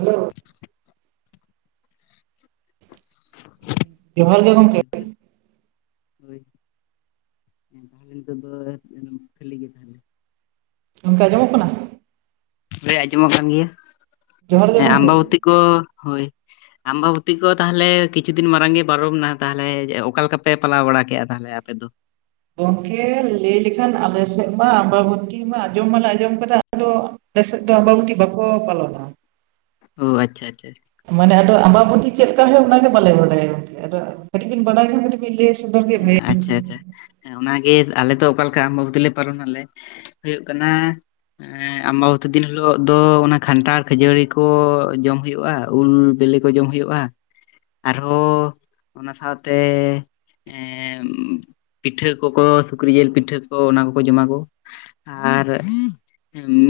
Hello ᱡᱚᱦᱟᱨ ᱜᱮ ᱜᱟᱝ [inaudible] ᱦᱮᱸ [unintelligible] ᱛᱟᱦᱚᱞᱮ ᱱᱤᱛᱚᱜ ᱫᱚ ᱠᱷᱟᱹᱞᱤ ᱜᱮ ᱛᱟᱦᱚᱞᱮ ᱜᱚᱝᱠᱮ ᱟᱸᱡᱚᱢᱚᱜ ᱠᱟᱱᱟ? ᱦᱳᱭ ᱟᱸᱡᱚᱢᱚᱜ ᱠᱟᱱ ᱜᱮᱭᱟ, ᱡᱚᱦᱟᱨ ᱜᱮ ᱦᱮᱸ ᱜᱚᱢᱠᱮ ᱟᱢᱵᱟᱵᱚᱛᱤ ᱠᱚ ᱦᱳᱭ ᱟᱢᱵᱟᱵᱚᱛᱤ ᱠᱚ ᱛᱟᱦᱚᱞᱮ ᱠᱤᱪᱷᱩ ᱫᱤᱱ ᱢᱟᱲᱟᱝ ᱜᱮ ᱵᱟᱨᱚᱢ ᱱᱟ ᱛᱟᱦᱚᱞᱮ ᱚᱠᱟ ᱞᱮᱠᱟ ᱯᱮ ᱯᱟᱞᱟᱣ ᱵᱟᱲᱟ ᱠᱮᱫᱼᱟ ᱾ ᱛᱟᱦᱚᱞᱮ ᱟᱯᱮ ᱫᱚ? ᱜᱚᱝᱠᱮ ᱞᱟᱹᱭ ᱞᱮᱠᱷᱟᱱ ᱟᱞᱮ ᱥᱮᱫ ᱢᱟ ᱟᱢᱵᱟᱵᱛᱤ ᱢᱟ ᱟᱸᱡᱚᱢ ᱢᱟᱞᱮ ᱟᱸᱡᱚᱢ ᱠᱟᱫᱟ ᱟᱫᱚ ᱟᱞᱮ ᱥᱮᱫ ᱫᱚ ᱟᱢᱵᱟᱵᱩᱛᱤ ᱵᱟᱠᱚ ᱯᱟᱞᱚᱱᱟ᱾ ᱚ ᱟᱪᱪᱷᱟ ᱟᱪᱪᱷᱟ ᱟᱪᱪᱷᱟ ᱢᱟᱱᱮ ᱟᱫᱚ ᱟᱢᱵᱟᱵᱚᱛᱤ ᱪᱮᱫ ᱠᱟᱱ ᱦᱳᱭᱳᱜ-ᱟ, ᱚᱱᱟ ᱜᱮ ᱵᱟᱞᱮ ᱵᱟᱰᱟᱭᱟ ᱜᱚᱝᱠᱮ ᱟᱫᱚ ᱠᱟᱹᱴᱤᱡ ᱵᱤᱱ ᱵᱟᱰᱟᱭ ᱠᱷᱟᱱ ᱠᱟᱴᱤᱡ ᱵᱤᱱ ᱞᱮᱭ ᱥᱚᱫᱚᱨ ᱜᱮ ᱟᱪᱪᱷᱟ ᱵᱷᱟᱹᱜᱮ ᱟᱪᱪᱷᱟ ᱟᱪᱪᱷᱟ᱾ ᱦᱮᱸ ᱚᱱᱟ ᱜᱮ ᱟᱞᱮ ᱫᱚ ᱚᱠᱟ ᱞᱮᱠᱟ ᱟᱢᱵᱟᱵᱚᱛᱤ ᱞᱮ ᱯᱟᱞᱚᱱ ᱟᱞᱮ ᱦᱳᱭᱳᱜ ᱠᱟᱱᱟ ᱦᱚᱸ ᱟᱢᱵᱟᱵᱚᱛᱤ ᱫᱤᱱ ᱦᱤᱞᱳᱜ ᱫᱚ, ᱚᱱᱟ ᱠᱷᱟᱱᱴᱟᱲ ᱠᱷᱟᱹᱡᱟᱹᱲᱤ ᱠᱚ ᱡᱚᱢ ᱦᱳᱭᱳᱜᱼᱟ, ᱩᱞ ᱵᱮᱞᱮ ᱠᱚ ᱡᱚᱢ ᱦᱩᱭᱩᱜᱼᱟ ᱟᱨᱦᱚᱸ ᱚᱱᱟ ᱥᱟᱶᱛᱮ ᱯᱤᱴᱷᱟᱹ ᱠᱚᱠᱚ ᱥᱩᱠᱨᱤ ᱡᱤᱞ ᱯᱤᱴᱷᱟᱹ ᱠᱚ ᱚᱱᱟ ᱠᱚᱠᱚ ᱡᱚᱢᱟ ᱠᱚ᱾ ᱟᱨ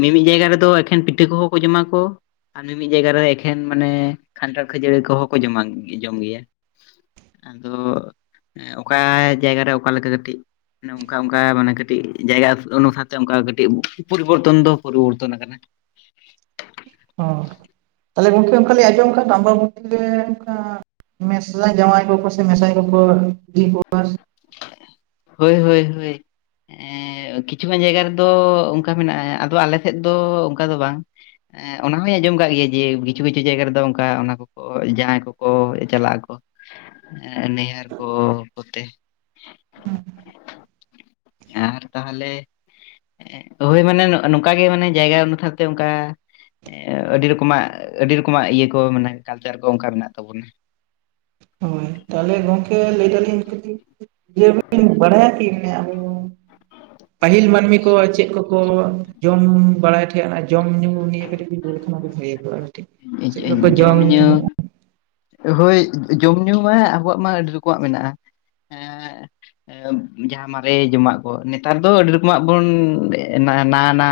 ᱢᱤᱢᱤᱫ ᱡᱟᱭᱜᱟ ᱨᱮᱫᱚ ᱮᱠᱷᱮᱱ ᱯᱤᱴᱷᱟᱹ ᱠᱚᱦᱚᱸ ᱠᱚ ᱡᱚᱢᱟ ᱠᱚ᱾ ᱟᱨ ᱢᱤᱢᱤᱫ ᱡᱟᱭᱜᱟ ᱨᱮ ᱮᱠᱷᱮᱱ ᱢᱟᱱᱮ ᱠᱷᱟᱱᱴᱟᱲ ᱠᱷᱟᱹᱡᱟᱹᱲᱤ ᱠᱚᱦᱚᱸ ᱠᱚ ᱡᱚᱢᱟ ᱡᱚᱢ ᱜᱮᱭᱟ᱾ ᱟᱫᱚ ᱦᱮᱸ ᱚᱠᱟ ᱡᱟᱭᱜᱟ ᱨᱮ ᱚᱠᱟᱮ ᱞᱮᱠᱟ ᱠᱟᱹᱴᱤᱡ ᱮ ᱱᱚᱝᱠᱟ ᱚᱝᱠᱟ ᱢᱟᱱᱮ ᱠᱟᱹᱴᱤᱡ ᱡᱟᱭᱜᱟ ᱚᱱᱩᱥᱟᱨ ᱛᱮ ᱚᱱᱠᱟ ᱠᱟᱹᱴᱤᱡ ᱯᱚᱨᱤᱵᱚᱨᱛᱚᱱ ᱫᱚ ᱯᱚᱨᱤᱵᱚᱨᱛᱚᱱ ᱟᱠᱟᱱᱟ ᱾ ᱚ ᱛᱟᱦᱞᱮ ᱜᱚᱝᱠᱮ ᱚᱱᱠᱟ ᱞᱤᱧ ᱟᱸᱡᱚᱢ ᱟᱠᱟᱫ ᱫᱚ, ᱟᱢᱵᱟᱵᱚᱛᱤ ᱨᱮ ᱚᱱᱠᱟ ᱢᱮᱥᱨᱟ ᱡᱟᱶᱟᱭ ᱠᱚᱠᱚ ᱥᱮ ᱢᱮᱥᱟᱭ ᱠᱚᱠᱚ ᱤᱫᱤ ᱠᱚᱣᱟ? ᱦᱳᱭ ᱦᱳᱭ ᱦᱳᱭ ᱾ ᱮ ᱠᱤᱪᱷᱩ ᱜᱟᱱ ᱡᱟᱭᱜᱟ ᱨᱮᱫᱚ ᱚᱱᱠᱟ ᱢᱮᱱᱟᱜᱼᱟ, ᱟᱫᱚ ᱟᱞᱮ ᱥᱮᱫ ᱫᱚ ᱚᱱᱠᱟ ᱫᱚ ᱵᱟᱝ ᱾ ᱮᱸ ᱚᱱᱟ ᱦᱚᱸᱧ ᱟᱸᱡᱚᱢ ᱠᱟᱜ ᱜᱮᱭᱟ ᱡᱮ, ᱠᱤᱪᱷᱩ ᱠᱤᱪᱷᱩ ᱡᱟᱭᱜᱟ ᱨᱮᱫᱚ ᱚᱱᱠᱟ ᱚᱱᱟ ᱠᱚ ᱡᱟᱦᱟᱸᱭ ᱠᱚᱠᱚ ᱪᱟᱞᱟᱜ ᱟᱠᱚ ᱱᱮᱭᱟᱨ ᱠᱚ ᱠᱚᱛᱮ ᱦᱩᱸ ᱾ ᱟᱨ ᱛᱟᱦᱚᱞᱮ ᱦᱳᱭ, ᱢᱟᱱᱮ ᱱᱚᱝᱠᱟ ᱜᱮ ᱢᱟᱱᱮ ᱡᱟᱭᱜᱟ ᱚᱱᱩᱥᱟᱨᱛᱮ ᱚᱱᱠᱟ ᱟᱹᱰᱤ ᱨᱚᱠᱚᱢᱟᱜ ᱟᱹᱰᱤ ᱨᱚᱠᱚᱢᱟᱜ ᱤᱭᱟᱹ ᱠᱚ ᱢᱟᱱᱮ ᱠᱟᱞᱪᱟᱨ ᱠᱚ ᱚᱱᱠᱟ ᱢᱮᱱᱟᱜ ᱛᱟᱵᱚᱱᱟ ᱾ ᱦᱳᱭ, ᱛᱟᱦᱚᱞᱮ ᱜᱚᱝᱠᱮ ᱞᱟᱹᱭ ᱫᱟᱹᱞᱤᱧ ᱡᱮ ᱢᱮᱱᱛᱮ ᱵᱟᱲᱟᱭᱟ ᱠᱤ ᱯᱟᱹᱦᱤᱞ ᱢᱟᱹᱱᱢᱤ ᱠᱚ ᱪᱮᱫ ᱠᱚᱠᱚ ᱡᱚᱢ ᱵᱟᱲᱟᱭ? ᱚᱱᱟ ᱡᱚᱢᱼ ᱧᱩ ᱱᱤᱭ ᱠᱟᱹᱴᱤᱡ ᱵᱷᱟᱹᱜᱭᱟᱼᱟ ᱟᱨᱠᱤ ᱪᱮᱫ ᱞᱮᱠᱟ ᱠᱚ ᱡᱚᱢ ᱛᱟᱦᱮᱸᱫᱼᱟ? ᱦᱳᱭ, ᱡᱚᱢ ᱧᱩ ᱢᱟ ᱟᱵᱚᱣᱟᱜ ᱢᱟ ᱟᱹᱰᱤ ᱨᱚᱠᱚᱢᱟᱜ ᱢᱮᱱᱟᱜᱼᱟ ᱾ [inaudible] ᱡᱟᱦᱟᱸ ᱢᱟᱨᱮ ᱡᱚᱢᱟᱜ ᱠᱚ, ᱱᱮᱛᱟᱨ ᱫᱚ ᱟᱹᱰᱤ ᱨᱚᱠᱚᱢᱟᱜ ᱵᱚᱱ ᱱᱟᱶᱟ ᱱᱟᱶᱟ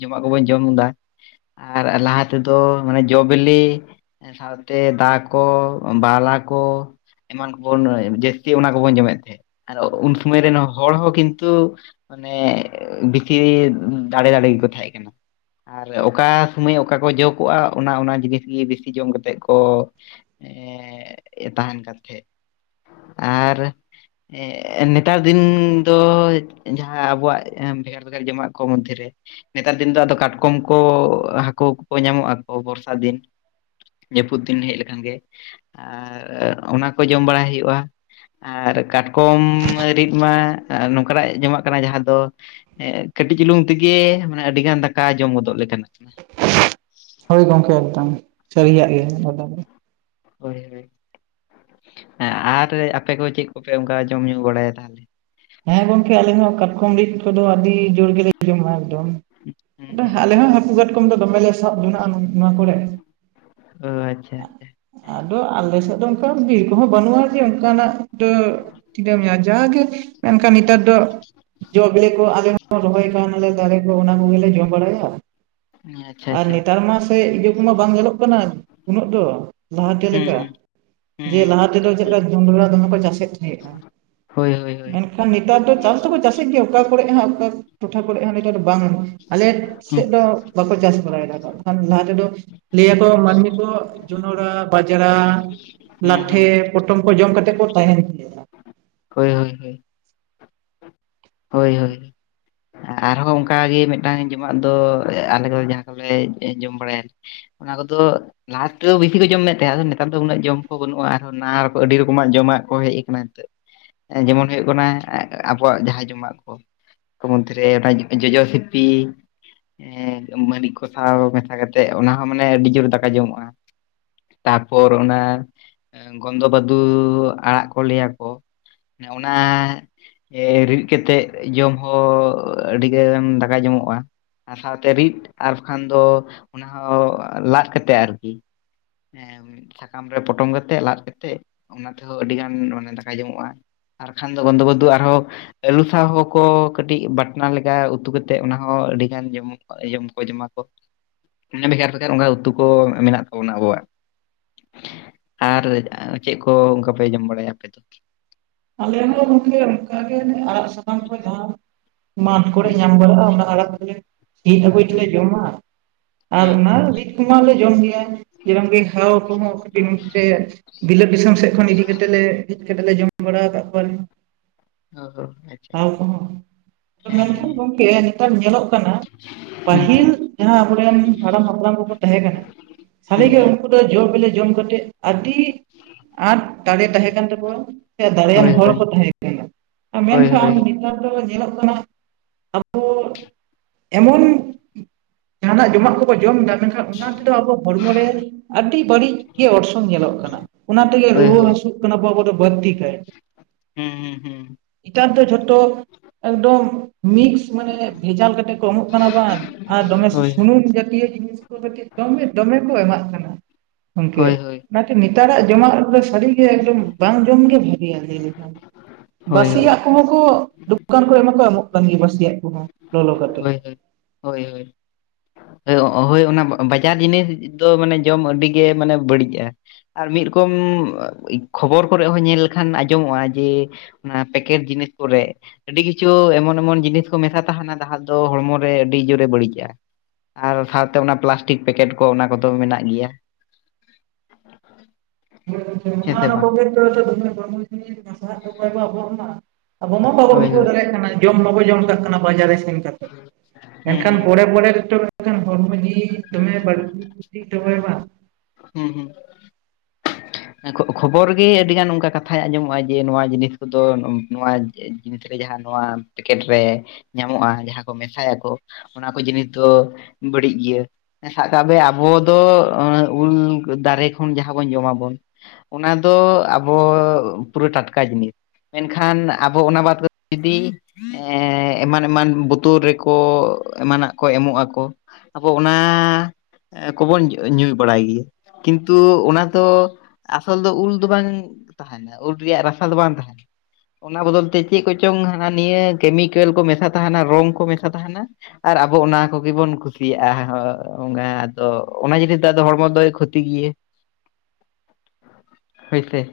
ᱡᱚᱢᱟᱜ ᱠᱚᱵᱚᱱ ᱡᱚᱢ ᱮᱫᱟ ᱟᱨ ᱞᱟᱦᱟ ᱛᱮᱫᱚ ᱢᱟᱱᱮ ᱡᱚ ᱵᱤᱞᱤ ᱥᱟᱶ ᱛᱮ ᱫᱟᱜ ᱠᱚ, ᱵᱟᱢᱞᱟ ᱠᱚ, ᱮᱢᱟᱱ ᱠᱚᱵᱚᱱ ᱡᱟᱹᱥᱛᱤ ᱚᱱᱟ ᱠᱚᱵᱚᱱ ᱡᱚᱢᱮᱫ ᱛᱟᱦᱮᱸᱫ ᱾ ᱩᱱ ᱥᱚᱢᱚᱭ ᱨᱮᱱ ᱦᱚᱲ ᱦᱚᱸ ᱠᱤᱱᱛᱩ ᱢᱟᱱᱮ ᱵᱤᱥᱤ ᱫᱟᱲᱮ ᱫᱟᱲᱮ ᱜᱮᱠᱚ ᱛᱟᱦᱮᱸ ᱠᱟᱱᱟ ᱾ ᱟᱨ ᱚᱠᱟ ᱥᱳᱢᱚᱭ ᱚᱠᱟ ᱠᱚ ᱡᱚᱜ ᱛᱯᱚᱜᱼᱟ, ᱚᱱᱟ ᱚᱱᱟ ᱡᱤᱱᱤᱥ ᱜᱮ ᱵᱤᱥᱤ ᱡᱚᱢ ᱠᱟᱛᱮ ᱠᱚ ᱮ ᱛᱟᱦᱮᱱ ᱠᱟᱱ ᱛᱟᱦᱮᱸᱫ ᱟᱨ ᱦᱮᱸ ᱱᱮᱛᱟᱨ ᱫᱤᱱ ᱫᱚ ᱡᱟᱦᱟᱸ ᱟᱵᱚᱣᱟᱜ ᱡᱚᱢᱟᱜ ᱠᱚ ᱢᱚᱫᱽᱫᱷᱮ ᱨᱮ, ᱱᱮᱛᱟᱨ ᱫᱤᱱ ᱫᱚ ᱟᱫᱚ ᱠᱟᱴᱠᱚᱢ ᱠᱚ, ᱦᱟᱹᱠᱩ ᱠᱚ ᱧᱟᱢᱚᱜᱼᱟ ᱾ ᱵᱚᱨᱥᱟ ᱫᱤᱱ ᱡᱟᱹᱯᱩᱫ ᱫᱤᱱ ᱦᱮᱡ ᱞᱮᱠᱷᱟᱱ ᱜᱮ ᱟᱨ ᱚᱱᱟ ᱠᱚ ᱡᱚᱢ ᱵᱟᱲᱟᱭ ᱦᱩᱭᱩᱜᱼᱟ ᱾ ᱟᱨ ᱠᱟᱴᱠᱚᱢ ᱨᱤᱫ ᱢᱟ ᱱᱚᱝᱠᱟ ᱱᱟᱜ ᱡᱚᱢᱟᱜ ᱠᱟᱱᱟ ᱡᱟᱦᱟᱸ ᱫᱚ ᱠᱟᱹᱴᱤᱡ ᱪᱩᱞᱩᱝ ᱛᱮᱜᱮ ᱢᱟᱱᱮ, ᱟᱹᱰᱤ ᱜᱟᱱ ᱫᱟᱠᱟ ᱡᱚᱢ ᱜᱚᱫᱚᱜ ᱞᱮ ᱛᱟᱦᱮᱸ ᱠᱟᱱᱟ ᱾ ᱦᱳᱭ ᱜᱚᱝᱠᱮ, ᱮᱠᱫᱚᱢ ᱥᱟᱨᱤᱭᱟᱹᱨᱤᱭᱟᱜ ᱜᱮ ᱾ ᱦᱳᱭ ᱦᱳᱭ ᱾ ᱦᱮᱸ ᱟᱨ ᱟᱯᱮ ᱠᱚ ᱪᱮᱫ ᱠᱚᱯᱮ ᱚᱱᱠᱟ ᱡᱚᱢ ᱧᱩ ᱵᱟᱲᱟᱭᱟ ᱛᱟᱦᱚᱞᱮ? ᱦᱮᱸ ᱜᱚᱝᱠᱮ, ᱟᱞᱮ ᱦᱚᱸ ᱠᱟᱴᱠᱚᱢ ᱠᱚᱫᱚ ᱟᱹᱰᱤ ᱡᱳᱨ ᱜᱮᱞᱮ ᱡᱚᱢᱼᱟ, ᱮᱠᱫᱚᱢ ᱦᱩᱸ ᱦᱩᱸ ᱟᱞᱮ ᱦᱚᱸ ᱦᱟᱹᱠᱩ ᱠᱟᱴᱠᱚᱢ ᱫᱚᱢᱮ ᱞᱮ ᱥᱟᱵ ᱡᱚᱱᱟᱜᱼᱟ ᱱᱚᱣᱟ ᱠᱚᱨᱮ ᱾ ᱚ ᱟᱪᱪᱷᱟ ᱟᱪᱪᱷᱟ ᱾ ᱟᱫᱚ ᱟᱞᱮ ᱥᱮᱫ ᱫᱚ ᱚᱱᱠᱟ ᱵᱤᱨ ᱠᱚᱦᱚᱸ ᱵᱟᱹᱱᱩᱜᱼᱟ ᱡᱮ ᱚᱱᱠᱟᱱᱟᱜ ᱴᱟᱹ [unintelligible] ᱡᱟᱜᱮ ᱢᱮᱱᱠᱷᱟᱱ ᱱᱮᱛᱟᱨ ᱫᱚ ᱡᱚ ᱵᱮᱞᱮ ᱠᱚ ᱟᱞᱮ ᱦᱚᱸ ᱨᱚᱦᱚᱭ ᱠᱟᱣᱱᱟᱞᱮ ᱫᱟᱨᱮ ᱠᱚ ᱚᱱᱟ ᱠᱚᱜᱮᱞᱮ ᱡᱚᱢ ᱵᱟᱲᱟᱭᱟ ᱾ [unintelligible] ᱟᱨ ᱱᱮᱛᱟᱨ ᱢᱟ ᱥᱮ ᱤᱭᱟᱹ ᱠᱚᱢᱟ ᱵᱟᱝ ᱧᱮᱞᱚᱜ ᱠᱟᱱᱟ ᱩᱱᱟᱹᱜ ᱫᱚ ᱞᱟᱦᱟᱛᱮ ᱦᱩᱸ ᱞᱮᱠᱟ ᱦᱩᱸ ᱾ ᱦᱩᱸ ᱡᱮ ᱞᱟᱦᱟ ᱛᱮᱫᱚ ᱦᱩᱸ ᱪᱮᱫ ᱞᱮᱠᱟ ᱡᱚᱸᱰᱨᱟᱹ ᱫᱚᱢᱮ ᱠᱚ ᱪᱟᱥᱮᱫ ᱛᱟᱦᱮᱸᱜᱼᱟ ᱾ ᱦᱳᱭ ᱦᱳᱳᱭ ᱾ ᱢᱮᱱᱠᱷᱟᱱ ᱱᱮᱛᱟᱨ ᱫᱚ ᱪᱟᱥ ᱫᱚᱠᱚ ᱪᱟᱥᱮᱫ ᱜᱮᱭᱟ, ᱚᱠᱟ ᱠᱚᱨᱮ ᱦᱟᱸ ᱚᱠᱟ ᱴᱚᱴᱷᱟ ᱠᱚᱨᱮ ᱦᱟᱸ ᱱᱮᱛᱟᱨ ᱫᱚ ᱵᱟᱝ ᱟᱞᱮ ᱦᱩᱸ ᱥᱮᱫ ᱫᱚ ᱵᱟᱠᱚ ᱪᱟᱥ ᱵᱟᱲᱟᱭᱮᱫᱟ ᱞᱟᱦᱟ ᱛᱮᱫᱚ ᱞᱟᱹᱭ ᱟᱠᱚ ᱢᱟᱹᱱᱢᱤ ᱠᱚ ᱡᱚᱱᱚᱨᱟᱹ ᱵᱟᱡᱲᱟᱹ ᱦᱩᱸ ᱞᱟᱴᱷᱮ ᱦᱩᱸ ᱯᱚᱴᱚᱢ ᱠᱚ ᱡᱚᱢ ᱠᱟᱛᱮ ᱠᱚ ᱛᱟᱦᱮᱱ ᱜᱮᱭᱟ ᱦᱳᱭ ᱦᱳᱭ ᱦᱳᱭ ᱾ ᱦᱳᱭ ᱦᱳᱭ ᱟᱨᱦᱚᱸ ᱚᱱᱠᱟ ᱜᱮ ᱢᱤᱫᱴᱟᱱ ᱡᱚᱢᱟᱜ ᱫᱚ ᱟᱞᱮ ᱠᱚ ᱡᱟᱦᱟᱸ ᱠᱚᱞᱮ ᱡᱚᱢ ᱵᱟᱲᱟᱭᱟᱞᱮ ᱚᱱᱟ ᱠᱚᱫᱚ ᱞᱟᱦᱟ ᱛᱮᱫᱚ ᱵᱮᱥᱤ ᱠᱚ ᱡᱚᱢᱮᱫ ᱛᱟᱦᱮᱸᱫ ᱟᱫᱚ ᱱᱮᱛᱟᱨ ᱫᱚ ᱩᱱᱟᱹᱜ ᱡᱚᱢ ᱠᱚ ᱵᱟᱹᱱᱩᱜᱼᱟ ᱟᱨ ᱱᱟᱱᱟ ᱨᱚ ᱟᱹᱰᱤ ᱨᱚᱠᱚᱢᱟᱜ ᱡᱚᱢᱟᱜ ᱠᱚ ᱦᱮᱡᱽ ᱟᱠᱟᱱᱟ ᱱᱤᱛᱟᱜ ᱡᱮᱢᱚᱱ ᱦᱩᱭᱩᱜ ᱠᱟᱱᱟ ᱟᱵᱚᱣᱟᱜ ᱡᱟᱦᱟᱸ ᱡᱚᱢᱟᱜ ᱠᱚ [unintelligible] ᱢᱚᱫᱽᱫᱷᱮᱨᱮ ᱚᱱᱟ ᱡᱚᱡᱚ ᱥᱤᱯᱤ ᱢᱟᱹᱨᱤᱪ ᱠᱚᱥᱟᱣ ᱢᱮᱥᱟ ᱠᱟᱛᱮᱜ ᱚᱱᱟ ᱦᱚᱸ ᱢᱟᱱᱮ ᱟᱹᱰᱤ ᱡᱩᱨ ᱫᱟᱠᱟ ᱡᱚᱢᱚᱜᱼᱟ᱾ ᱛᱟᱯᱚᱨ ᱚᱱᱟ ᱜᱚᱱᱫᱚ ᱵᱟᱫᱩ ᱟᱲᱟᱜ ᱠᱚ ᱞᱟᱹᱭᱟᱠᱚ ᱚᱱᱟ ᱮ ᱨᱤᱫᱽ ᱠᱟᱛᱮᱫ ᱡᱚᱢ ᱦᱚᱸ ᱟᱹᱰᱤᱜᱟᱱ ᱫᱟᱠᱟ ᱡᱚᱢᱚᱜᱼᱟ᱾ ᱟᱨ ᱥᱟᱶᱛᱮ ᱨᱤᱫᱽ ᱟᱨ ᱵᱟᱠᱷᱟᱱ ᱫᱚ ᱚᱱᱟ ᱦᱚᱸ ᱞᱟᱫᱽ ᱠᱟᱛᱮ ᱟᱨᱠᱤ ᱥᱟᱠᱟᱢ ᱨᱮ ᱯᱚᱴᱚᱢ ᱠᱟᱛᱮᱫ ᱞᱟᱫᱽ ᱠᱟᱛᱮᱜ ᱚᱱᱟ ᱛᱮᱦᱚᱸ ᱟᱹᱰᱤ ᱜᱟᱱ ᱫᱟᱠᱟᱭ ᱡᱚᱢᱚᱜᱼᱟ ᱟᱨᱠᱷᱟᱱ ᱫᱚ ᱜᱚᱱᱫᱚ ᱵᱟᱫᱷᱩ ᱟᱨᱦᱚᱸ ᱟᱹᱞᱩ ᱥᱟᱣ ᱦᱚᱸᱠᱚ ᱠᱟᱹᱴᱤᱡᱽ ᱵᱟᱴᱱᱟ ᱞᱮᱠᱟ ᱩᱛᱩ ᱠᱟᱛᱮᱫ ᱚᱱᱟ ᱦᱚᱸ ᱟᱹᱰᱤ ᱜᱟᱱ ᱡᱚᱢᱚ ᱡᱚᱢ ᱠᱚ ᱡᱚᱢᱟ ᱠᱚ ᱢᱟᱱᱮ ᱵᱷᱮᱜᱟᱨ ᱵᱷᱮᱜᱟᱨ ᱚᱱᱠᱟ ᱩᱛᱩ ᱠᱚ ᱢᱮᱱᱟᱜ ᱛᱟᱵᱚᱱᱟ ᱟᱵᱚᱣᱟᱜ ᱟᱨ ᱪᱮᱫ ᱠᱚ ᱚᱱᱠᱟ ᱯᱮ ᱡᱚᱢ ᱵᱟᱲᱟᱭᱟ ᱟᱯᱮ ᱫᱚ? ᱟᱞᱮ ᱦᱚᱸ ᱜᱚᱝᱠᱮ ᱚᱱᱠᱟ ᱜᱮ ᱟᱲᱟᱜ ᱥᱟᱠᱟᱢ ᱠᱚ ᱡᱟᱸᱦᱟ ᱢᱟᱴᱷ ᱠᱚᱲᱮ ᱦᱩᱸ ᱧᱟᱢ ᱵᱟᱲᱟᱜᱼᱟ ᱚᱱᱟ ᱟᱲᱟᱜ ᱛᱮᱞᱮ ᱥᱤᱫᱽ ᱟᱹᱜᱩᱭ ᱛᱮᱞᱮ ᱦᱩᱸ ᱡᱚᱢᱟ ᱟᱨ ᱦᱮᱸ ᱚᱱᱟ ᱨᱤ ᱠᱚᱢᱟ ᱞᱮ ᱡᱚᱢ ᱜᱮᱭᱟ [unintelligible] ᱦᱟᱣ ᱠᱚᱦᱚᱸ ᱠᱟᱹᱴᱤᱡᱽ ᱵᱤᱞᱟᱹᱛ [unintelligible] ᱫᱤᱥᱚᱢ ᱥᱮᱫ ᱠᱚᱱ ᱤᱫᱤ ᱠᱟᱛᱮᱫ ᱞᱮ ᱦᱮᱡᱽ ᱠᱟᱛᱮᱞᱮ ᱡᱚᱢ ᱵᱟᱲᱟ ᱠᱟᱜ ᱠᱚᱣᱟᱞᱮ᱾ ᱚ ᱟᱪᱪᱷᱟ ᱟᱪᱪᱷᱟ ᱦᱮᱸ ᱦᱮᱸ ᱢᱮᱱᱠᱷᱟᱱ ᱜᱚᱝᱠᱮ ᱱᱮᱛᱟᱨ ᱧᱮᱞᱚᱜ ᱠᱟᱱᱟ ᱦᱩᱸ ᱯᱟᱹᱦᱤᱞ ᱡᱟᱸᱦᱟ ᱟᱵᱚᱨᱮᱱ ᱦᱟᱲᱟᱢ ᱦᱟᱯᱲᱟᱢ ᱠᱚᱠᱚ ᱛᱟᱸᱦᱮ ᱠᱟᱱᱟ ᱥᱟᱲᱤ ᱦᱩᱸ ᱜᱮ ᱩ ᱦᱩᱸ ᱩᱱᱠᱩ ᱫᱚ ᱡᱚ ᱵᱮᱞᱮ ᱡᱚᱢ ᱠᱟᱛᱮᱫ ᱟᱹᱰᱤ ᱟᱸᱴ ᱫᱟᱲᱮ ᱛᱟᱦᱮᱸ ᱠᱟᱱ ᱛᱟᱠᱚᱣᱟ ᱫᱟᱲᱮᱭᱟᱱ ᱦᱳᱭ ᱦᱚᱲ ᱦᱳᱭ ᱠᱚ ᱛᱟᱸᱦᱮ ᱠᱟᱱᱟ ᱦᱳᱭ ᱢᱮᱱᱠᱷᱟᱱ ᱦᱳᱭ ᱱᱮᱛᱟᱨ ᱫᱚ ᱧᱮᱞᱚᱜ ᱠᱟᱱᱟ ᱟᱵᱚ ᱮᱢᱚᱱ ᱡᱟᱸᱦᱟᱱᱟᱜ ᱡᱚᱢᱟᱜ ᱠᱚᱵᱚ ᱡᱚᱢ ᱫᱟ ᱢᱮᱱᱠᱷᱟᱱ ᱚᱱᱟ ᱛᱮᱫᱚ ᱟᱵᱚ ᱦᱚᱲᱢᱚ ᱨᱮ ᱟᱹᱰᱤ ᱵᱟᱹᱲᱤᱡ ᱜᱮ ᱚᱨᱥᱚᱝ ᱧᱮᱞᱚᱜ ᱠᱟᱱᱟ᱾ ᱚᱱᱟ ᱛᱮᱜᱮ ᱦᱳᱭ ᱨᱩᱣᱟᱹ ᱦᱳᱭ ᱦᱟᱹᱥᱩᱜ ᱠᱟᱱᱟᱵᱚ ᱟᱵᱚ ᱫᱚ ᱵᱟᱹᱲᱛᱤ ᱠᱟᱭ ᱦᱩᱸ ᱦᱩᱸ ᱦᱩᱸ ᱱᱮᱛᱟᱨ ᱫᱚ ᱡᱷᱚᱛᱚ ᱮᱠᱫᱚᱢ ᱢᱤᱠᱥ ᱢᱟᱱᱮ ᱵᱷᱮᱡᱟᱞ ᱠᱟᱛᱮ ᱠᱚ ᱮᱢᱚᱜ ᱠᱟᱱᱟ ᱵᱟᱝ ᱟᱨ ᱫᱚᱢᱮ ᱦᱳᱭ ᱥᱩᱱᱩᱢ ᱡᱟᱹᱛᱤᱭᱚ ᱡᱤᱱᱤᱥ ᱠᱟᱹᱴᱤᱡᱽ ᱫᱚᱢᱮ ᱫᱚᱢᱮ ᱠᱚ ᱮᱢᱟᱜ ᱠᱟᱱᱟ ᱜᱚᱝᱠᱮ ᱦᱳᱭ ᱦᱳᱭ ᱚᱱᱟᱛᱮ ᱱᱮᱛᱟᱨᱟᱜ ᱡᱚᱢᱟᱜ ᱥᱟᱹᱨᱤᱜᱮ ᱮᱠᱫᱚᱢ ᱵᱟᱝ ᱡᱚᱢ ᱜᱮ ᱵᱷᱟᱹᱜᱤᱭᱟ ᱞᱟᱭ ᱞᱮᱠᱷᱟᱱ ᱦᱳᱭ ᱦᱳᱭ ᱵᱟᱹᱥᱤᱭᱟᱜ ᱠᱚᱦᱚᱸ ᱠᱚ ᱫᱚᱠᱟᱱ ᱠᱚᱨᱮ ᱢᱟᱠᱚ ᱮᱢᱚᱜ ᱠᱟᱱ ᱜᱮᱭᱟ ᱵᱟᱹᱥᱤᱭᱟᱜ ᱠᱚᱦᱚᱸ ᱞᱚᱞᱚ ᱠᱟᱛᱮᱫ ᱦᱳᱭ ᱦᱳᱭ ᱦᱳᱭ ᱦᱳᱭ ᱦᱳᱭ ᱦᱳᱭ ᱚᱱᱟ ᱵᱟᱡᱟᱨ ᱡᱤᱱᱤᱥ ᱫᱚ ᱢᱟᱱᱮ ᱡᱚᱢ ᱟᱹᱰᱤ ᱜᱮ ᱢᱟᱱᱮ ᱵᱟᱹᱲᱤᱡᱽᱼᱟ᱾ ᱟᱨ ᱢᱤᱫ ᱨᱚᱠᱚᱢ ᱠᱷᱚᱵᱚᱨ ᱠᱚᱨᱮ ᱦᱚᱸ ᱧᱮᱞ ᱞᱮᱠᱷᱟᱱ ᱟᱸᱡᱚᱢᱚᱜᱼᱟ ᱡᱮ ᱚᱱᱟ ᱯᱮᱠᱮᱴ ᱡᱤᱱᱤᱥ ᱠᱚᱨᱮ ᱟᱹᱰᱤ ᱠᱤᱪᱷᱩ ᱮᱢᱚᱱ ᱮᱢᱚᱱ ᱡᱤᱱᱤᱥ ᱠᱚ ᱢᱮᱥᱟ ᱛᱟᱦᱮᱱᱟ ᱡᱟᱦᱟᱸ ᱫᱚ ᱦᱚᱲᱢᱚ ᱨᱮ ᱟᱹᱰᱤ ᱡᱳᱨᱮ ᱵᱟᱹᱲᱤᱡᱽᱼᱟ᱾ ᱟᱨ ᱥᱟᱶᱛᱮ ᱚᱱᱟ ᱯᱞᱟᱥᱴᱤᱠ ᱯᱮᱠᱮᱴ ᱠᱚ ᱚᱱᱟ ᱠᱚᱫᱚ ᱢᱮᱱᱟᱜ ᱜᱮᱭᱟ᱾ ᱦᱮᱸ ᱥᱮ ᱵᱟᱝ [unintelligible] ᱟᱵᱚ ᱢᱟ ᱵᱟᱵᱚ ᱦᱳᱭ ᱵᱩᱡᱷᱟᱹᱣ ᱦᱳᱭ ᱫᱟᱲᱮᱭᱟᱜ ᱠᱟᱱᱟ ᱡᱚᱢ ᱢᱟᱵᱚ ᱡᱚᱢ ᱠᱟᱜ ᱠᱟᱱᱟ ᱵᱟᱡᱟᱨ ᱨᱮ ᱥᱮᱱ ᱠᱟᱛᱮᱫ᱾ ᱦᱩᱸ ᱢᱮᱱᱠᱷᱟᱱ ᱦᱩᱸ ᱯᱚᱨᱮ ᱯᱚᱨᱮ ᱛᱮᱫᱚ ᱢᱮᱱᱠᱷᱟᱱ ᱦᱚᱲᱢᱚ ᱡᱤᱣᱤ ᱫᱚᱢᱮᱭ ᱵᱟᱲᱛᱤ ᱠᱷᱚᱛᱤᱭᱮᱫ ᱛᱟᱵᱚᱱᱟ ᱵᱟᱝ᱾ ᱦᱩᱸ᱾ ᱠᱷᱚᱵᱚᱨ ᱜᱮ ᱟᱹᱰᱤ ᱜᱟᱱ ᱚᱱᱠᱟ ᱠᱟᱛᱷᱟᱭ ᱟᱸᱡᱚᱢᱚᱜᱼᱟ ᱡᱮ ᱱᱚᱣᱟ ᱡᱤᱱᱤᱥ ᱠᱚᱫᱚ ᱱᱚᱣᱟ ᱡᱤᱱᱤᱥ ᱨᱮ ᱡᱟᱦᱟᱸ ᱱᱚᱣᱟ ᱯᱮᱠᱮᱴ ᱨᱮ ᱧᱟᱢᱚᱜᱼᱟ ᱡᱟᱦᱟᱸ ᱠᱚ ᱢᱮᱥᱟᱭᱟᱠᱚ ᱚᱱᱟ ᱠᱚ ᱡᱤᱱᱤᱥ ᱫᱚ ᱵᱟᱹᱲᱤᱡ ᱜᱮᱭᱟ᱾ ᱥᱟᱵ ᱠᱟᱜ ᱵᱮ ᱟᱵᱚ ᱫᱚ ᱩᱞ ᱫᱟᱨᱮ ᱠᱷᱚᱱ ᱡᱟᱦᱟᱸ ᱵᱚᱱ ᱡᱚᱢᱟᱵᱚᱱ᱾ ᱚᱱᱟ ᱫᱚ ᱟᱵᱚ ᱯᱩᱨᱟᱹ ᱴᱟᱴᱠᱟ ᱡᱤᱱᱤᱥ᱾ ᱢᱮᱱᱠᱷᱟᱱ ᱟᱵᱚ ᱚᱱᱟ ᱵᱟᱫ ᱠᱟᱛᱮ ᱡᱩᱫᱤ ᱮᱸᱻ ᱮᱢᱟᱱ ᱮᱢᱟᱱ ᱵᱳᱛᱚᱞ ᱨᱮᱠᱚ ᱮᱢᱟᱱᱟᱜ ᱠᱚ ᱮᱢᱚᱜ ᱟᱠᱚ ᱟᱵᱚ ᱚᱱᱟ ᱠᱚᱵᱚᱱ ᱧᱩ ᱵᱟᱲᱟᱭ ᱜᱮᱭᱟ᱾ ᱠᱤᱱᱛᱩ ᱚᱱᱟ ᱫᱚ ᱟᱥᱚᱞ ᱫᱚ ᱩᱞ ᱫᱚ ᱵᱟᱝ ᱛᱟᱸᱦᱮᱱᱟ, ᱩᱞ ᱨᱮᱭᱟᱜ ᱨᱟᱥᱟ ᱫᱚ ᱵᱟᱝ ᱛᱟᱸᱦᱮᱱᱟ᱾ ᱚᱱᱟ ᱵᱚᱫᱚᱞ ᱛᱮ ᱪᱮᱫ ᱠᱚᱪᱚᱝ ᱦᱟᱱᱟ ᱱᱤᱭᱟᱹ ᱠᱮᱢᱤᱠᱮᱞ ᱠᱚ ᱢᱮᱥᱟ ᱛᱟᱸᱦᱮᱱᱟ ᱨᱚᱝ ᱠᱚ ᱢᱮᱥᱟ ᱛᱟᱸᱦᱮᱱᱟ᱾ ᱟᱨ ᱟ ᱟᱵᱚ ᱚᱱᱟ ᱠᱚᱜᱮ ᱵᱚᱱ ᱠᱩᱥᱤᱭᱟᱜᱼᱟ ᱦᱳᱭ, ᱟᱫᱚ ᱚᱱᱟ ᱡᱤᱱᱤᱥ ᱫᱚ ᱟᱫᱚ ᱦᱚᱲᱢᱚ ᱫᱚᱭ ᱠᱷᱚᱛᱤ ᱜᱮᱭᱟ᱾ [inaudible] ᱦᱳᱭ ᱥᱮ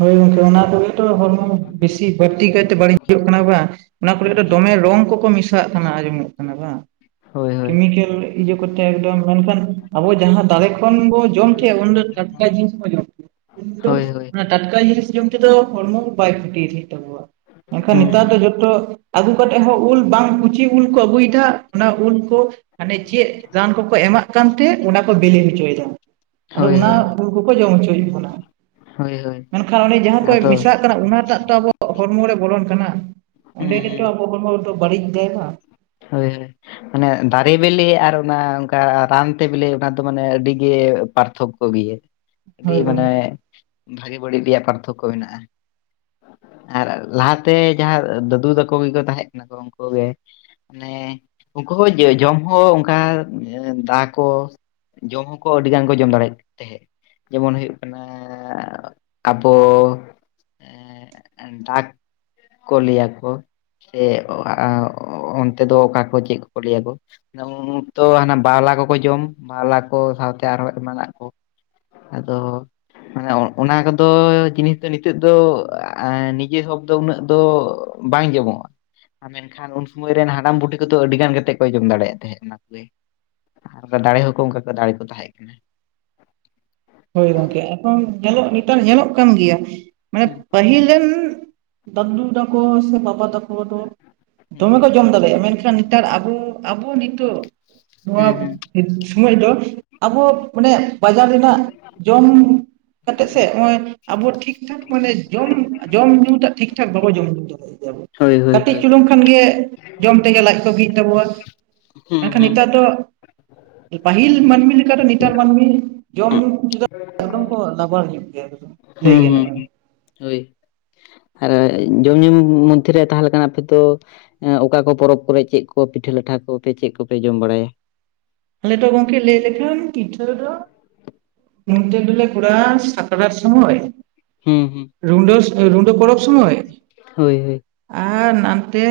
ᱦᱳᱭ ᱜᱚᱝᱠᱮ ᱚᱱᱟ ᱠᱚᱜᱮ ᱛᱚ ᱦᱚᱲᱢᱚ ᱵᱤᱥᱤ ᱵᱟᱹᱲᱛᱤ ᱠᱟᱭᱛᱮ ᱵᱟᱹᱲᱤᱡᱚᱜ ᱠᱟᱱᱟ ᱵᱟᱝ᱾ ᱚᱱᱟ ᱠᱚᱨᱮ ᱫᱚ ᱫᱚᱢᱮ ᱨᱚᱝ ᱠᱚᱠᱚ ᱢᱮᱥᱟᱣᱟᱜ ᱠᱟᱱᱟ ᱟᱸᱡᱚᱢᱚᱜ ᱠᱟᱱᱟ ᱵᱟᱝ? ᱦᱳᱭ ᱦᱳᱭ ᱠᱮᱢᱤᱠᱮᱞ᱾ ᱤᱭᱟᱹ ᱠᱚᱛᱮ ᱮᱠᱫᱚᱢ ᱢᱮᱱᱠᱷᱟᱱ ᱟᱵᱚ ᱡᱟᱦᱟᱸ ᱫᱟᱲᱮ ᱠᱚ᱾ ᱡᱚᱠᱷᱚᱱ ᱵᱚ ᱡᱚᱢ ᱠᱮ ᱩᱱ ᱫᱚ ᱴᱟᱴᱠᱟ ᱡᱤᱱᱤᱥ ᱵᱚ ᱡᱚᱢ ᱠᱮ ᱩᱱ ᱫᱚ ᱦᱳᱭ ᱦᱳᱭ ᱚᱱᱟ ᱴᱟᱴᱠᱟ ᱡᱤᱱᱤᱥ ᱡᱚᱢ ᱛᱮᱫᱚ ᱦᱚᱲᱢᱚ ᱠᱚ ᱵᱟᱭ ᱠᱷᱩᱛᱤ [unintelligible] ᱢᱮᱱᱠᱷᱟᱱ ᱦᱩᱸ ᱱᱮᱛᱟᱨ ᱦᱩᱸ ᱫᱚ ᱡᱚᱛᱚ ᱟᱹᱜᱩ ᱠᱟᱛᱮ ᱦᱚᱸ ᱩᱞ ᱵᱟᱝ ᱠᱩᱪᱤ ᱩᱞ ᱠᱚ ᱟᱹᱜᱩᱭᱮᱫᱟ ᱚᱱᱟ ᱩᱞ ᱠᱚ ᱢᱟᱱᱮ ᱪᱮᱫ ᱨᱟᱱ ᱠᱚᱠᱚ ᱮᱢᱟᱜ ᱠᱟᱱᱛᱮ ᱚᱱᱟ ᱠᱚ ᱵᱤᱞᱤ ᱦᱚᱪᱚᱭᱮᱫᱟ᱾ ᱟᱫᱚ ᱦᱳᱭ ᱚᱱᱟ ᱦᱳᱭ ᱩᱞ ᱠᱚᱠᱚ ᱡᱚᱢ ᱦᱚᱪᱚᱭᱮᱫ ᱵᱚᱱᱟ᱾ ᱦᱳᱭ ᱦᱳᱭ ᱢᱮᱱᱠᱷᱟᱱ ᱚᱸᱰᱮ ᱡᱟᱦᱟᱸ ᱠᱚ ᱟᱫᱚ ᱢᱮᱥᱟᱜ ᱦᱩᱸ ᱠᱟᱱᱟ ᱚᱱᱟᱴᱟᱜ ᱛᱚ ᱟᱵᱚ ᱦᱚᱲᱢᱚ ᱨᱮ ᱵᱚᱞᱚᱱ ᱠᱟᱱᱟ᱾ ᱚᱸᱰᱮ ᱜᱮ [unintelligible] ᱦᱩᱸ ᱟᱵᱚᱣᱟ ᱦᱚᱲᱢᱚ ᱨᱮᱫᱚ ᱵᱟᱲᱤᱡ ᱫᱟᱭ ᱵᱟᱝ᱾ ᱦᱳᱭ᱾ ᱢᱟᱱᱮ ᱫᱟᱨᱮ ᱵᱤᱞᱤ ᱟᱨ ᱚᱱᱟ ᱚᱝᱠᱟ ᱨᱟᱱᱛᱮ ᱵᱮᱞᱮ ᱚᱱᱟ ᱫᱚ ᱢᱟᱱᱮ ᱟᱹᱰᱤᱜᱮ ᱯᱟᱨᱛᱷᱚᱠ᱾ ᱠᱚ ᱜᱮᱭᱟ, ᱟᱹᱰᱤ ᱦᱳᱭ ᱢᱟᱱᱮ ᱜᱚᱝᱠᱮ ᱵᱷᱟᱜᱮ ᱵᱟᱹᱲᱤᱡ ᱨᱮᱭᱟᱜ ᱯᱟᱨᱛᱷᱚᱠᱠᱚ ᱢᱮᱱᱟᱜᱼᱟ᱾ ᱟᱨ ᱞᱟᱦᱟᱛᱮ ᱡᱟᱦᱟᱸ ᱫᱟᱹᱫᱩ ᱛᱟᱠᱚ ᱜᱮᱠᱚ ᱛᱟᱦᱮᱸ ᱠᱟᱱᱟ ᱠᱚ ᱩᱝᱠᱩ ᱜᱮ ᱢᱟᱱᱮ ᱩᱝᱠᱩ ᱦᱚᱸ ᱡᱚᱢ ᱦᱚᱸ ᱚᱝᱠᱟ ᱫᱟ ᱠᱚ ᱡᱚᱢ ᱦᱚᱸᱠᱚ ᱟᱹᱰᱤ ᱜᱟᱱ ᱠᱚ ᱡᱚᱢ ᱫᱟᱲᱮᱭᱟᱜ ᱛᱮᱦᱮᱸᱫ᱾ ᱡᱮᱢᱚᱱ ᱦᱩᱭᱩᱜ ᱠᱟᱱᱟ ᱟᱵᱚ ᱮᱸ ᱮᱸᱜ, ᱰᱟᱠ ᱠᱚ ᱞᱟᱹᱭᱟᱠᱚ ᱥᱮ ᱟ ᱚᱱ ᱛᱮᱫᱚ ᱚᱠᱟ ᱠᱚ ᱪᱮᱫ ᱠᱚ ᱞᱟᱹᱭᱟᱠᱚ? ᱡᱮᱢᱚᱱ ᱩᱱᱠᱛᱚ ᱦᱟᱱᱟ ᱵᱟᱶᱞᱟ ᱠᱚᱠᱚ ᱡᱚᱢ, ᱵᱟᱶᱞᱟ ᱠᱚ ᱥᱟᱶᱛᱮ ᱟᱨᱦᱚᱸ ᱮᱢᱟᱱᱟᱜ ᱠᱚ ᱟᱫᱚ ᱢᱟᱱᱮ ᱚᱱᱟ ᱠᱚᱫᱚ ᱡᱤᱱᱤᱥ ᱫᱚ ᱱᱤᱛᱚᱜ ᱫᱚ ᱱᱤᱡᱮ ᱥᱚᱵ ᱫᱚ ᱩᱱᱟᱹᱜ ᱫᱚ ᱵᱟᱝ ᱡᱚᱢᱚᱜ [inaudible] ᱟᱨ ᱢᱮᱱᱠᱷᱟᱱ ᱩᱱ ᱥᱚᱢᱚᱭ ᱨᱮᱱ ᱦᱟᱲᱟᱢ ᱵᱩᱰᱷᱤ ᱠᱚᱫᱚ ᱟᱹᱰᱤ ᱜᱟᱱ ᱠᱟᱛᱮᱫ ᱠᱚ ᱡᱚᱢ ᱫᱟᱲᱮᱭᱟᱜ ᱛᱟᱸᱦᱮᱫ ᱚᱱᱟ ᱠᱚᱜᱮ᱾ ᱟᱨ ᱫᱟᱲᱮ ᱦᱚᱸᱠᱚ ᱚᱱᱠᱟ ᱠᱚ ᱫᱟᱲᱮ ᱠᱚ ᱛᱟᱦᱮᱸ ᱠᱟᱱᱟ᱾ ᱦᱳᱭ ᱜᱚᱝᱠᱮ ᱮᱠᱷᱚᱱ ᱧᱮᱞᱚᱜ ᱱᱮᱛᱟᱨ ᱧᱮᱞᱚᱜ ᱠᱟᱱ ᱜᱮᱭᱟ ᱢᱟᱱᱮ ᱦᱩᱸ ᱯᱟᱹᱦᱤᱞ ᱨᱮᱱ ᱫᱟᱫᱩ ᱛᱟᱠᱚ ᱥᱮ ᱵᱟᱵᱟ ᱛᱟᱠᱚ ᱫᱚ ᱦᱩᱸ ᱫᱚᱢᱮ ᱠᱚ ᱡᱚᱢ ᱫᱟᱲᱮᱭᱟᱜᱼᱟ ᱢᱮᱱᱠᱷᱟᱱ ᱱᱮᱛᱟᱨ ᱟᱵᱚ ᱟᱵᱚ ᱱᱤᱛᱚᱜ ᱱᱚᱣᱟ ᱦᱩᱸ ᱦᱩᱸ ᱥᱚᱢᱚᱭ ᱫᱚ ᱟᱵᱚ ᱢᱟᱱᱮ ᱵᱟᱡᱟᱨ ᱨᱮᱱᱟᱜ ᱡᱚᱢ ᱠᱟᱛᱮ ᱥᱮ ᱱᱚ-ᱭᱚ ᱟᱵᱚ ᱴᱷᱤᱠ ᱴᱷᱟᱠ ᱢᱟᱱᱮ ᱡᱚᱢ ᱡᱚᱢ ᱧᱩ ᱴᱟᱜ ᱴᱷᱤᱠ ᱴᱷᱟᱠ ᱵᱟᱵᱚ ᱡᱚᱢ ᱧᱩ ᱫᱟᱲᱮᱭᱟ ᱜᱮᱭᱟ ᱵᱚᱱ᱾ ᱦᱳᱭ ᱦᱳᱭ ᱠᱟᱹᱴᱤᱡ ᱦᱳᱭ ᱪᱩᱞᱩᱝ ᱠᱷᱟᱱ ᱜᱮ ᱡᱚᱢ ᱛᱮᱜᱮ ᱞᱟᱡ ᱠᱚ ᱵᱤᱜ ᱛᱟᱵᱚᱣᱟ᱾ ᱦᱩᱸ ᱢᱮᱱᱠᱷᱟᱱ ᱦᱩᱸ ᱱᱤᱛᱟᱨ ᱫᱚ ᱯᱟᱹᱦᱤᱞ ᱢᱟᱹᱱᱢᱤ ᱞᱮᱠᱟ ᱫᱚ ᱱᱮᱛᱟᱨ ᱢᱟᱹᱱᱢᱤ ᱡᱚᱢ ᱧᱩ ᱮᱠᱫᱚᱢ ᱠᱚ ᱞᱟᱵᱟᱲ ᱧᱽ ᱜᱮᱭᱟᱠ ᱞᱟᱹᱭ ᱦᱩᱸ ᱦᱩᱸ ᱜᱟᱱᱚᱜᱼᱟ᱾ ᱦᱩᱸ ᱦᱳᱭ ᱟᱨ ᱡᱚᱢ ᱧᱩ ᱢᱚᱫᱽᱫᱷᱮᱨᱮ ᱛᱟᱦᱞᱮ ᱠᱷᱟᱱ ᱟᱯᱮ ᱛᱚ ᱚᱠᱟ ᱠᱚ ᱯᱚᱨᱚᱵᱽ ᱠᱚᱨᱮ ᱪᱮᱫ ᱠᱚ ᱯᱤᱴᱷᱟᱹ ᱞᱟᱴᱷᱟ ᱠᱚᱯᱮ ᱪᱮᱫ ᱠᱚᱯᱮ ᱡᱚᱢ ᱵᱟᱲᱟᱭᱟ? ᱟᱞᱮ ᱫᱚ ᱜᱚᱢᱠᱮ ᱞᱟᱹᱭ ᱞᱮᱠᱷᱟᱱ ᱯᱤᱴᱷᱟᱹ ᱫᱚ ᱱᱚᱛᱮ ᱫᱚᱞᱮ ᱠᱚᱨᱟᱣ-ᱟ ᱥᱟᱠᱲᱟᱨ ᱥᱚᱢᱚᱭ ᱦᱩᱸ ᱦᱩᱸ ᱨᱩᱰᱟ. ᱨᱩᱰᱟᱹ ᱯᱚᱨᱚᱵ ᱥᱚᱢᱚᱭ ᱦᱳᱭ ᱦᱳᱭ ᱾ ᱟᱨ ᱱᱟᱱᱛᱮ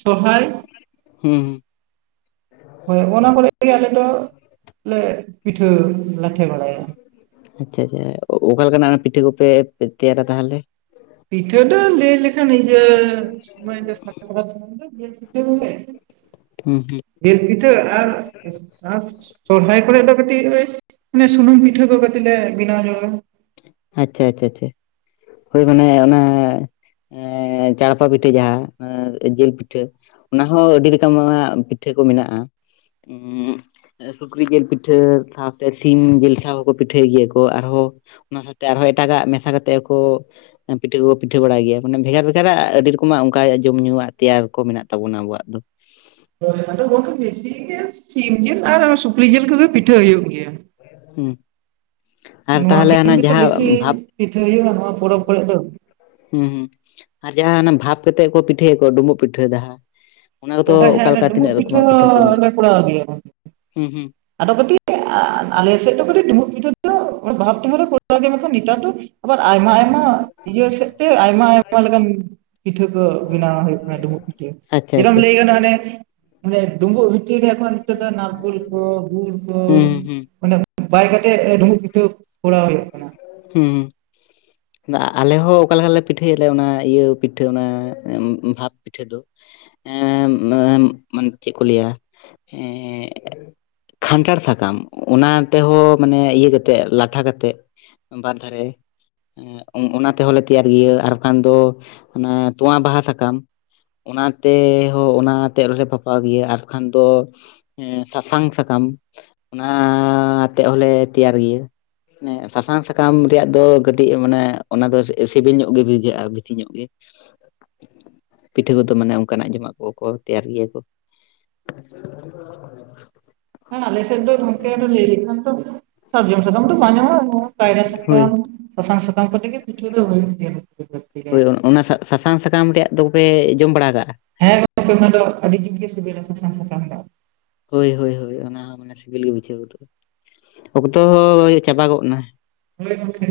ᱥᱚᱦᱚᱨᱟᱭ ᱦᱩᱸ ᱦᱳᱭ ᱚᱱᱟ ᱠᱚᱨᱮ ᱜᱮ ᱟᱞᱮ ᱫᱚ, ᱞᱮ ᱯᱤᱴᱷᱟᱹᱼᱼ ᱟᱪᱪᱷᱟ ᱟᱪᱪᱷᱟ ᱚᱠᱟ ᱞᱮᱠᱟ ᱱᱟᱜ ᱯᱤᱴᱷᱟᱹ ᱠᱚᱯᱮ ᱛᱮᱭᱟᱨᱟ ᱛᱟᱦᱚᱞᱮ? ᱯᱤᱴᱷᱟᱹ ᱫᱚ ᱞᱟᱹᱭ ᱞᱮᱠᱷᱟᱱ ᱤᱭᱟᱹ [unintelligible] [inaudible] ᱦᱩᱸᱢ [inaudible] ᱡᱮᱞ ᱯᱤᱴᱷᱟᱹ ᱟᱨᱼᱼ ᱟᱨ ᱥᱚᱨᱦᱟᱭ ᱠᱚᱨᱮ ᱫᱚ ᱠᱟᱹᱴᱤᱡ ᱞᱮ ᱥᱩᱱᱩᱢ ᱯᱤᱴᱷᱟᱹ ᱠᱚ ᱠᱟᱹᱴᱤᱡ ᱞᱮ ᱵᱮᱱᱟᱣ ᱧᱚᱜᱟ᱾ ᱟᱪᱪᱷᱟ ᱟᱪᱷᱮ ᱟᱪᱷᱮ ᱦᱳᱭ ᱢᱟᱱᱮ ᱚᱱᱟ ᱪᱟᱲᱯᱟ ᱯᱤᱴᱷᱟᱹ ᱡᱟᱦᱟᱸ ᱡᱤᱞ ᱯᱤᱴᱷᱟᱹᱼᱼ ᱚᱱᱟᱦᱚᱸ ᱟᱹᱰᱤ [unintelligible] ᱯᱤᱴᱷᱟᱹ ᱠᱚ ᱢᱮᱱᱟᱜᱼᱟ᱾ ᱥᱩᱠᱨᱤ ᱡᱤᱞ ᱯᱤᱴᱷᱟᱹ ᱥᱟᱶᱛᱮ ᱥᱤᱢ ᱡᱤᱞ ᱥᱟᱶ ᱦᱚᱸᱠᱚ ᱯᱤᱴᱷᱟᱹᱭ ᱜᱮᱭᱟ ᱠᱚ ᱟᱨᱦᱚᱸᱼᱼ ᱚᱱᱟ ᱥᱟᱶᱛᱮ ᱟᱨᱦᱚᱸ ᱮᱴᱟᱜᱟᱜ ᱢᱮᱥᱟ ᱠᱟᱛᱮᱜ ᱯᱤᱴᱷᱟᱹ ᱠᱚᱠᱚ ᱯᱤᱴᱷᱟᱹ ᱵᱟᱰᱟᱭ ᱜᱮᱭᱟ ᱵᱷᱮᱜᱟᱨ ᱵᱷᱮᱜᱟᱨᱟᱜ ᱟᱹᱰᱤ ᱨᱚᱠᱚᱢᱟᱜ ᱚᱱᱠᱟ ᱡᱚᱢ ᱧᱩᱣᱟᱜ ᱛᱮᱭᱟᱨ ᱠᱚ ᱢᱮᱱᱟᱜ ᱛᱟᱵᱚᱱᱟ ᱟᱵᱚᱣᱟᱜ ᱫᱚ ᱾ [unintelligible] ᱥᱤᱢ ᱡᱤᱞ ᱟᱨ ᱥᱩᱠᱨᱤ ᱡᱤᱞ ᱠᱚᱜᱮ ᱯᱤᱴᱷᱟᱹ ᱦᱩᱭᱩᱜ ᱜᱮᱭᱟ᱾ ᱦᱩᱢ ᱟᱨ ᱱᱚᱣᱟ ᱛᱟᱦᱚᱞᱮ ᱦᱟᱱᱟ ᱠᱤᱱ ᱜᱮᱛᱚ ᱵᱮᱥᱤ ᱡᱟᱦᱟᱸ ᱵᱷᱟᱵᱼᱼ ᱯᱤᱴᱷᱟᱹ ᱦᱩᱭᱩᱜᱼᱟ ᱱᱚᱣᱟ ᱯᱚᱨᱚᱵᱽ ᱠᱚᱨᱮᱜ ᱫᱚ, ᱦᱩᱸ ᱦᱩᱸ ᱟᱨ ᱡᱟᱦᱟᱸ ᱦᱟᱱᱟ ᱵᱷᱟᱵᱽ ᱠᱟᱛᱮᱜ ᱠᱚ ᱯᱤᱴᱷᱟᱹᱭᱟ ᱠᱚ ᱰᱩᱵᱩᱜ ᱯᱤᱴᱷᱟᱹ ᱡᱟᱦᱟᱼᱼ ᱚᱱᱟ ᱠᱚᱫᱚ ᱦᱮᱸ ᱦᱮᱸ ᱚᱠᱟᱞᱮᱠᱟ ᱰᱩᱸᱵᱩᱜ ᱛᱤᱱᱟᱹᱜ ᱨᱚᱠᱚᱢᱟᱜ ᱯᱤᱴᱷᱟᱹ ᱠᱚ ᱢᱮᱱᱟᱜᱼᱟ, ᱦᱚᱸᱞᱮ ᱠᱚᱨᱟᱣ ᱜᱮᱭᱟ ᱦᱩᱸᱦᱩ ᱟᱫᱚ ᱠᱟᱹᱴᱤᱡ ᱟᱞᱮ ᱥᱮᱫ ᱫᱚ ᱠᱟᱹᱴᱤᱡ ᱰᱩᱢᱵᱩᱜ ᱯᱤᱴᱷᱟᱹ ᱫᱚᱼᱼ [inaudible] ᱵᱷᱟᱵ [unintelligible] ᱱᱤᱛᱟᱨ ᱫᱚ ᱟᱵᱟᱨ ᱟᱭᱢᱟ ᱟᱭᱢᱟᱼᱼ [inaudible] ᱤᱭᱟᱹ ᱥᱮᱫ ᱛᱮ ᱟᱭᱢᱟ ᱟᱭᱢᱟ ᱞᱮᱠᱟᱱ ᱯᱤᱴᱷᱟᱹ ᱠᱚ ᱵᱮᱱᱟᱣ ᱦᱩᱭᱩᱜ ᱠᱟᱱᱟ ᱰᱩᱢᱵᱩᱜ ᱯᱤᱴᱷᱟᱹᱼᱼ ᱟᱪᱪᱷᱟ ᱟᱪᱪᱷᱟ [unintelligible] ᱞᱟᱹᱭ ᱜᱟᱱᱚᱜ ᱟᱱᱮᱼᱼ ᱚᱱᱮ ᱰᱩᱢᱵᱩᱜ ᱵᱷᱤᱛᱤᱨ ᱨᱮ ᱮᱠᱷᱚᱱ ᱱᱤᱛᱚᱜ ᱫᱚ ᱱᱟᱨᱠᱩᱞ ᱠᱚ ᱜᱩᱲ ᱠᱚ ᱦᱩᱸ ᱦᱩᱸ ᱚᱱᱮᱼᱼ ᱵᱟᱭ ᱠᱟᱛᱮᱜ ᱰᱩᱸᱵᱩᱜ ᱯᱤᱴᱷᱟᱹ ᱠᱚᱨᱟᱣ ᱦᱩᱭᱩᱜ ᱠᱟᱱᱟ᱾ ᱦᱩᱸ ᱟᱞᱮ ᱦᱚᱸ ᱚᱠᱟ ᱞᱮᱠᱟᱞᱮ ᱯᱤᱴᱷᱟᱹᱭᱟᱞᱮ ᱚᱱᱟ ᱤᱭᱟᱹ ᱯᱤᱴᱷᱟᱹ ᱚᱱᱟ ᱵᱷᱟᱵᱽᱼᱼ ᱯᱤᱴᱷᱟᱹ ᱫᱚ [unintelligible] ᱪᱮᱫ ᱠᱚ ᱞᱟᱹᱭᱟ [unintelligible] ᱠᱷᱟᱱᱴᱷᱟᱲ ᱥᱟᱠᱟᱢ ᱚᱱᱟ ᱛᱮᱦᱚᱸ ᱢᱟᱱᱮ ᱤᱭᱟᱹ ᱠᱟᱛᱮᱜ ᱞᱟᱴᱷᱟ ᱾ [unintelligible] ᱵᱟᱨ ᱫᱷᱟᱨᱮᱼᱼ ᱚᱱᱟ ᱛᱮᱦᱚᱸᱞᱮ ᱛᱮᱭᱟᱨ ᱜᱤᱭᱟᱹ ᱟᱨ ᱵᱟᱝᱠᱷᱟᱱ ᱫᱚ ᱚᱱᱟ ᱛᱚᱣᱟ ᱵᱟᱦᱟ ᱥᱟᱠᱟᱢᱼᱼ ᱚᱱᱟ ᱛᱮ-ᱮ ᱦᱚᱸ ᱚᱱᱟᱛᱮᱜ ᱨᱮᱞᱮ ᱵᱟᱯᱷᱟᱣ ᱜᱮᱭᱟ ᱟᱨᱠᱷᱟᱱ ᱫᱚᱼᱼ ᱦᱮᱸ ᱥᱟᱥᱟᱝ ᱥᱟᱠᱟᱢ ᱚᱱᱟ-ᱟ ᱟᱛᱮᱜ ᱦᱚᱞᱮ ᱛᱮᱭᱟᱨ ᱜᱤᱭᱟᱹ ᱮ ᱥᱟᱥᱟᱝ ᱥᱟᱠᱟᱢ ᱨᱮᱭᱟᱜ ᱫᱚ ᱠᱟᱹᱴᱤᱡ ᱢᱟᱱᱮ ᱚᱱᱟ ᱫᱚ ᱥᱤᱵᱤᱞ ᱧᱚᱜ ᱜᱮ ᱵᱩᱡᱷᱟᱹᱣᱟ ᱵᱮᱥᱤ ᱧᱚᱜ ᱜᱮ, ᱯᱤᱴᱷᱟᱹ ᱠᱚᱫᱚ ᱢᱟᱱᱮ ᱚᱱᱠᱟᱱᱟᱜ ᱡᱚᱢᱟᱜ ᱠᱚᱠᱚ ᱛᱮᱭᱟᱨ ᱜᱮᱭᱟ ᱠᱚ᱾ [unintelligible] ᱟᱞᱮ ᱥᱮᱫ ᱫᱚ ᱜᱚᱢᱠᱮ ᱞᱟᱹᱭ ᱞᱮᱠᱷᱟᱱ ᱫᱚᱼᱼ ᱥᱟᱨᱡᱚᱢ ᱥᱟᱠᱟᱢ ᱫᱚ ᱵᱟᱝ ᱧᱟᱢᱚᱜ-ᱟ, ᱱᱩᱣᱟ ᱠᱟᱭᱨᱟ ᱦᱳᱭ ᱥᱟᱠᱟᱢᱼᱼ ᱥᱟᱥᱟᱝ ᱥᱟᱠᱟᱢ ᱠᱚᱛᱮ ᱜᱮ ᱯᱤᱴᱷᱟᱹ ᱫᱚ ᱦᱩᱭᱩᱜ ᱜᱮᱭᱟ᱾ ᱦᱳᱭ ᱠᱟᱭᱛᱮ᱾ ᱚᱱᱟ ᱥᱟ-ᱥᱟᱥᱟᱝ ᱥᱟᱠᱟᱢ ᱨᱮᱭᱟᱜ ᱫᱚ ᱯᱮ ᱡᱚᱢ ᱵᱟᱲᱟ ᱟᱠᱟᱜᱼᱟ? ᱦᱮᱸ ᱜᱚᱢᱠᱮ ᱚᱱᱟ ᱫᱚ ᱟᱹᱰᱤ ᱡᱩᱛ ᱜᱮ ᱥᱤᱵᱤᱞᱟ ᱥᱟᱥᱟᱝ ᱥᱟᱠᱟᱢ ᱫᱚ ᱦᱳᱭ ᱦᱳᱭ ᱦᱳᱭ ᱚᱱᱟ ᱦᱚᱸ ᱢᱟᱱᱮ ᱥᱤᱵᱤᱞ ᱜᱮ ᱵᱩᱡᱷᱟᱹᱣ ᱜᱚᱫᱚᱜᱼᱟ, ᱚᱠᱛᱚ-ᱚ ᱪᱟᱵᱟ ᱜᱚᱜ ᱮᱱᱟ᱾ ᱦᱳᱭ ᱜᱚᱝᱠᱮ᱾